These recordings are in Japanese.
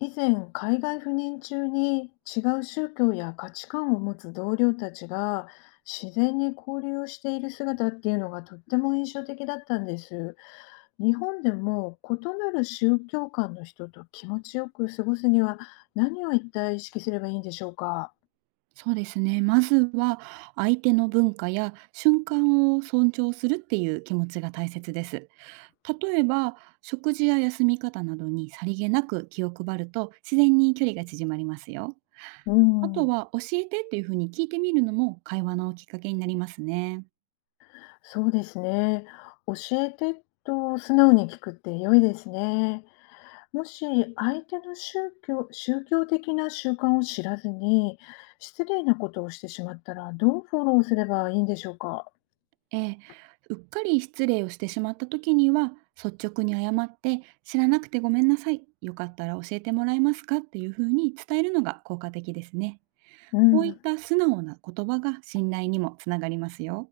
以前、海外赴任中に違う宗教や価値観を持つ同僚たちが自然に交流をしている姿っていうのがとっても印象的だったんです。日本でも異なる宗教観の人と気持ちよく過ごすには何を一体意識すればいいんでしょうか。そうですね。まずは相手の文化や瞬間を尊重するっていう気持ちが大切です。例えば、食事や休み方などにさりげなく気を配ると、自然に距離が縮まりますよ。うあとん、は、教えてっていうふうに聞いてみるのも会話のきっかけになりますね。そうですね。教えてと素直に聞くって良いですね。もし相手の宗教的な習慣を知らずに、失礼なことをしてしまったら、どうフォローすればいいんでしょうか？ええ、うっかり失礼をしてしまった時には、率直に謝って、知らなくてごめんなさい。よかったら教えてもらえますかっていうふうに伝えるのが効果的ですね。うこういっん、た素直な言葉が信頼にもつながりますよ。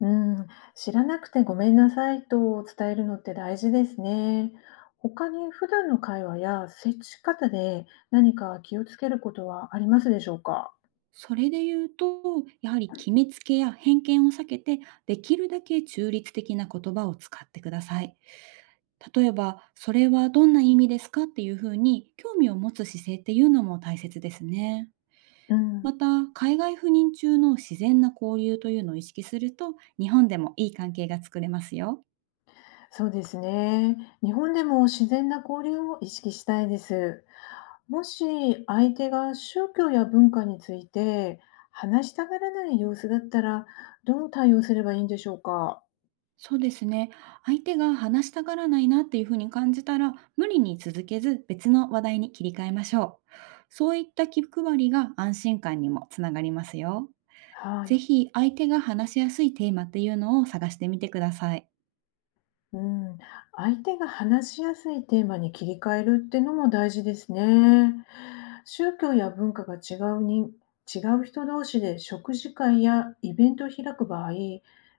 うん、知らなくてごめんなさいと伝えるのって大事ですね。他に普段の会話や接し方で、何か気をつけることはありますでしょうか？それで言うと、やはり決めつけや偏見を避けて、できるだけ中立的な言葉を使ってください。例えば、それはどんな意味ですかっていうふうに興味を持つ姿勢っていうのも大切ですね。うまん、た、海外赴任中の自然な交流というのを意識すると、日本でもいい関係が作れますよ。そうですね。日本でも自然な交流を意識したいです。もし相手が宗教や文化について話したがらない様子だったら、どう対応すればいいんでしょうか。そうですね。相手が話したがらないなっていうふうに感じたら、無理に続けず別の話題に切り替えましょう。そういった気配りが安心感にもつながりますよ。はぜい。ひ相手が話しやすいテーマっていうのを探してみてください。うん、相手が話しやすいテーマに切り替えるってのも大事ですね。宗教や文化が違う人同士で食事会やイベントを開く場合、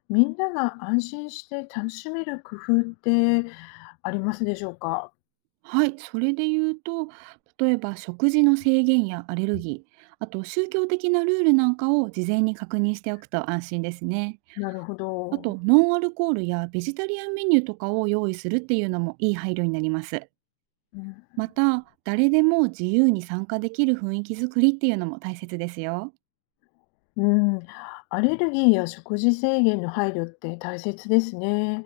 みんなが安心して楽しめる工夫ってありますでしょうか？はい、それで言うと、例えば食事の制限やアレルギー、あと宗教的なルールなんかを事前に確認しておくと安心ですね。なるほあど。と、ノンアルコールやベジタリアンメニューとかを用意するっていうのもいい配慮になります。うまた、誰でも自由に参加できる雰囲気づくりっていうのも大切ですよ。ん、うん、アレルギーや食事制限の配慮って大切ですね。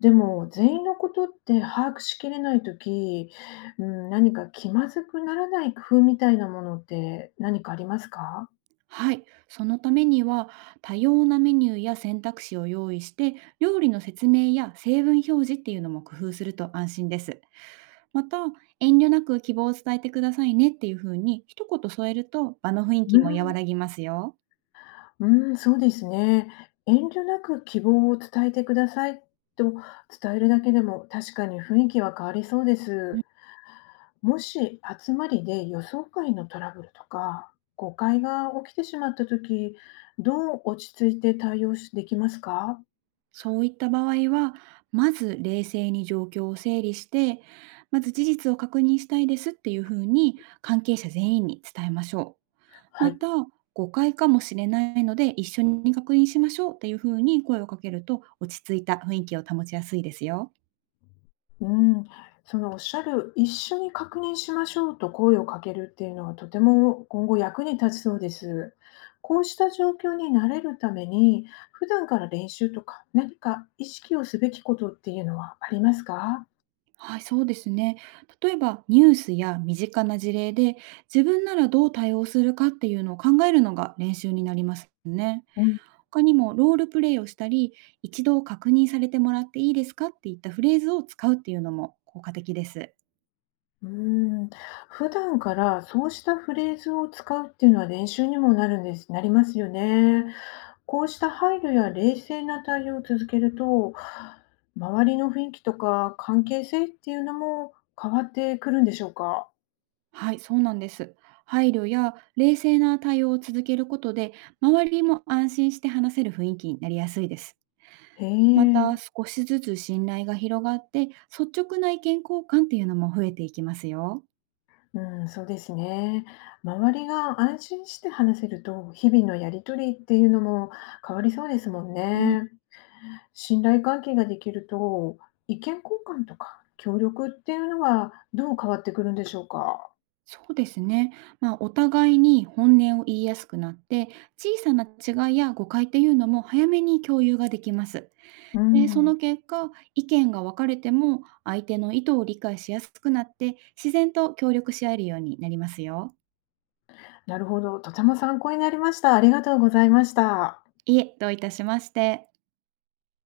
でも、全員のことって把握しきれない時、うん、何か気まずくならない工夫みたいなものって何かありますか？はい、そのためには、多様なメニューや選択肢を用意して、料理の説明や成分表示っていうのも工夫すると安心です。また、遠慮なく希望を伝えてくださいねっていうふうに一言添えると、場の雰囲う気も和ん、らぎますよ。うん、そうですね。遠慮なく希望を伝えてくださいと伝えるだけでも確かに雰囲気は変わりそうです。もし集まりで予想外のトラブルとか、誤解が起きてしまった時、どう落ち着いて対応しできますか？そういった場合は、まず冷静に状況を整理して、まず事実を確認したいですっていうふうに関係者全員に伝えましょう。はまい。た、誤解かもしれないので一緒に確認しましょうっていうふうに声をかけると、落ち着いた雰囲気を保ちやすいですよ。うん、そのおっしゃる「一緒に確認しましょう」と声をかけるっていうのはとても今後役に立ちそうです。こうした状況に慣れるために、普段から練習とか何か意識をすべきことっていうのはありますか？はい、そうですね。例えばニュースや身近な事例で、自分ならどう対応するかっていうのを考えるのが練習になりますね。うん、他にもロールプレイをしたり、一度確認されてもらっていいですかっていったフレーズを使うっていうのも効果的です。うん、普段からそうしたフレーズを使うっていうのは練習にもなるんですなりますよね。こうした配慮や冷静な対応を続けると、周りの雰囲気とか関係性っていうのも変わってくるんでしょうか？はい、そうなんです。配慮や冷静な対応を続けることで、周りも安心して話せる雰囲気になりやすいです。へまた、え。少しずつ信頼が広がって、率直な意見交換っていうのも増えていきますよ。うん、そうですね。周りが安心して話せると、日々のやり取りっていうのも変わりそうですもんうん、ね。信頼関係ができると、意見交換とか協力っていうのはどう変わってくるんでしょうか？そうですね。まあ、お互いに本音を言いやすくなって、小さな違いや誤解っていうのも早めに共有ができます。うで、そのん、結果、意見が分かれても相手の意図を理解しやすくなって、自然と協力し合えるようになりますよ。なるほど。とても参考になりました。ありがとうございました。いえ、どういたしまして。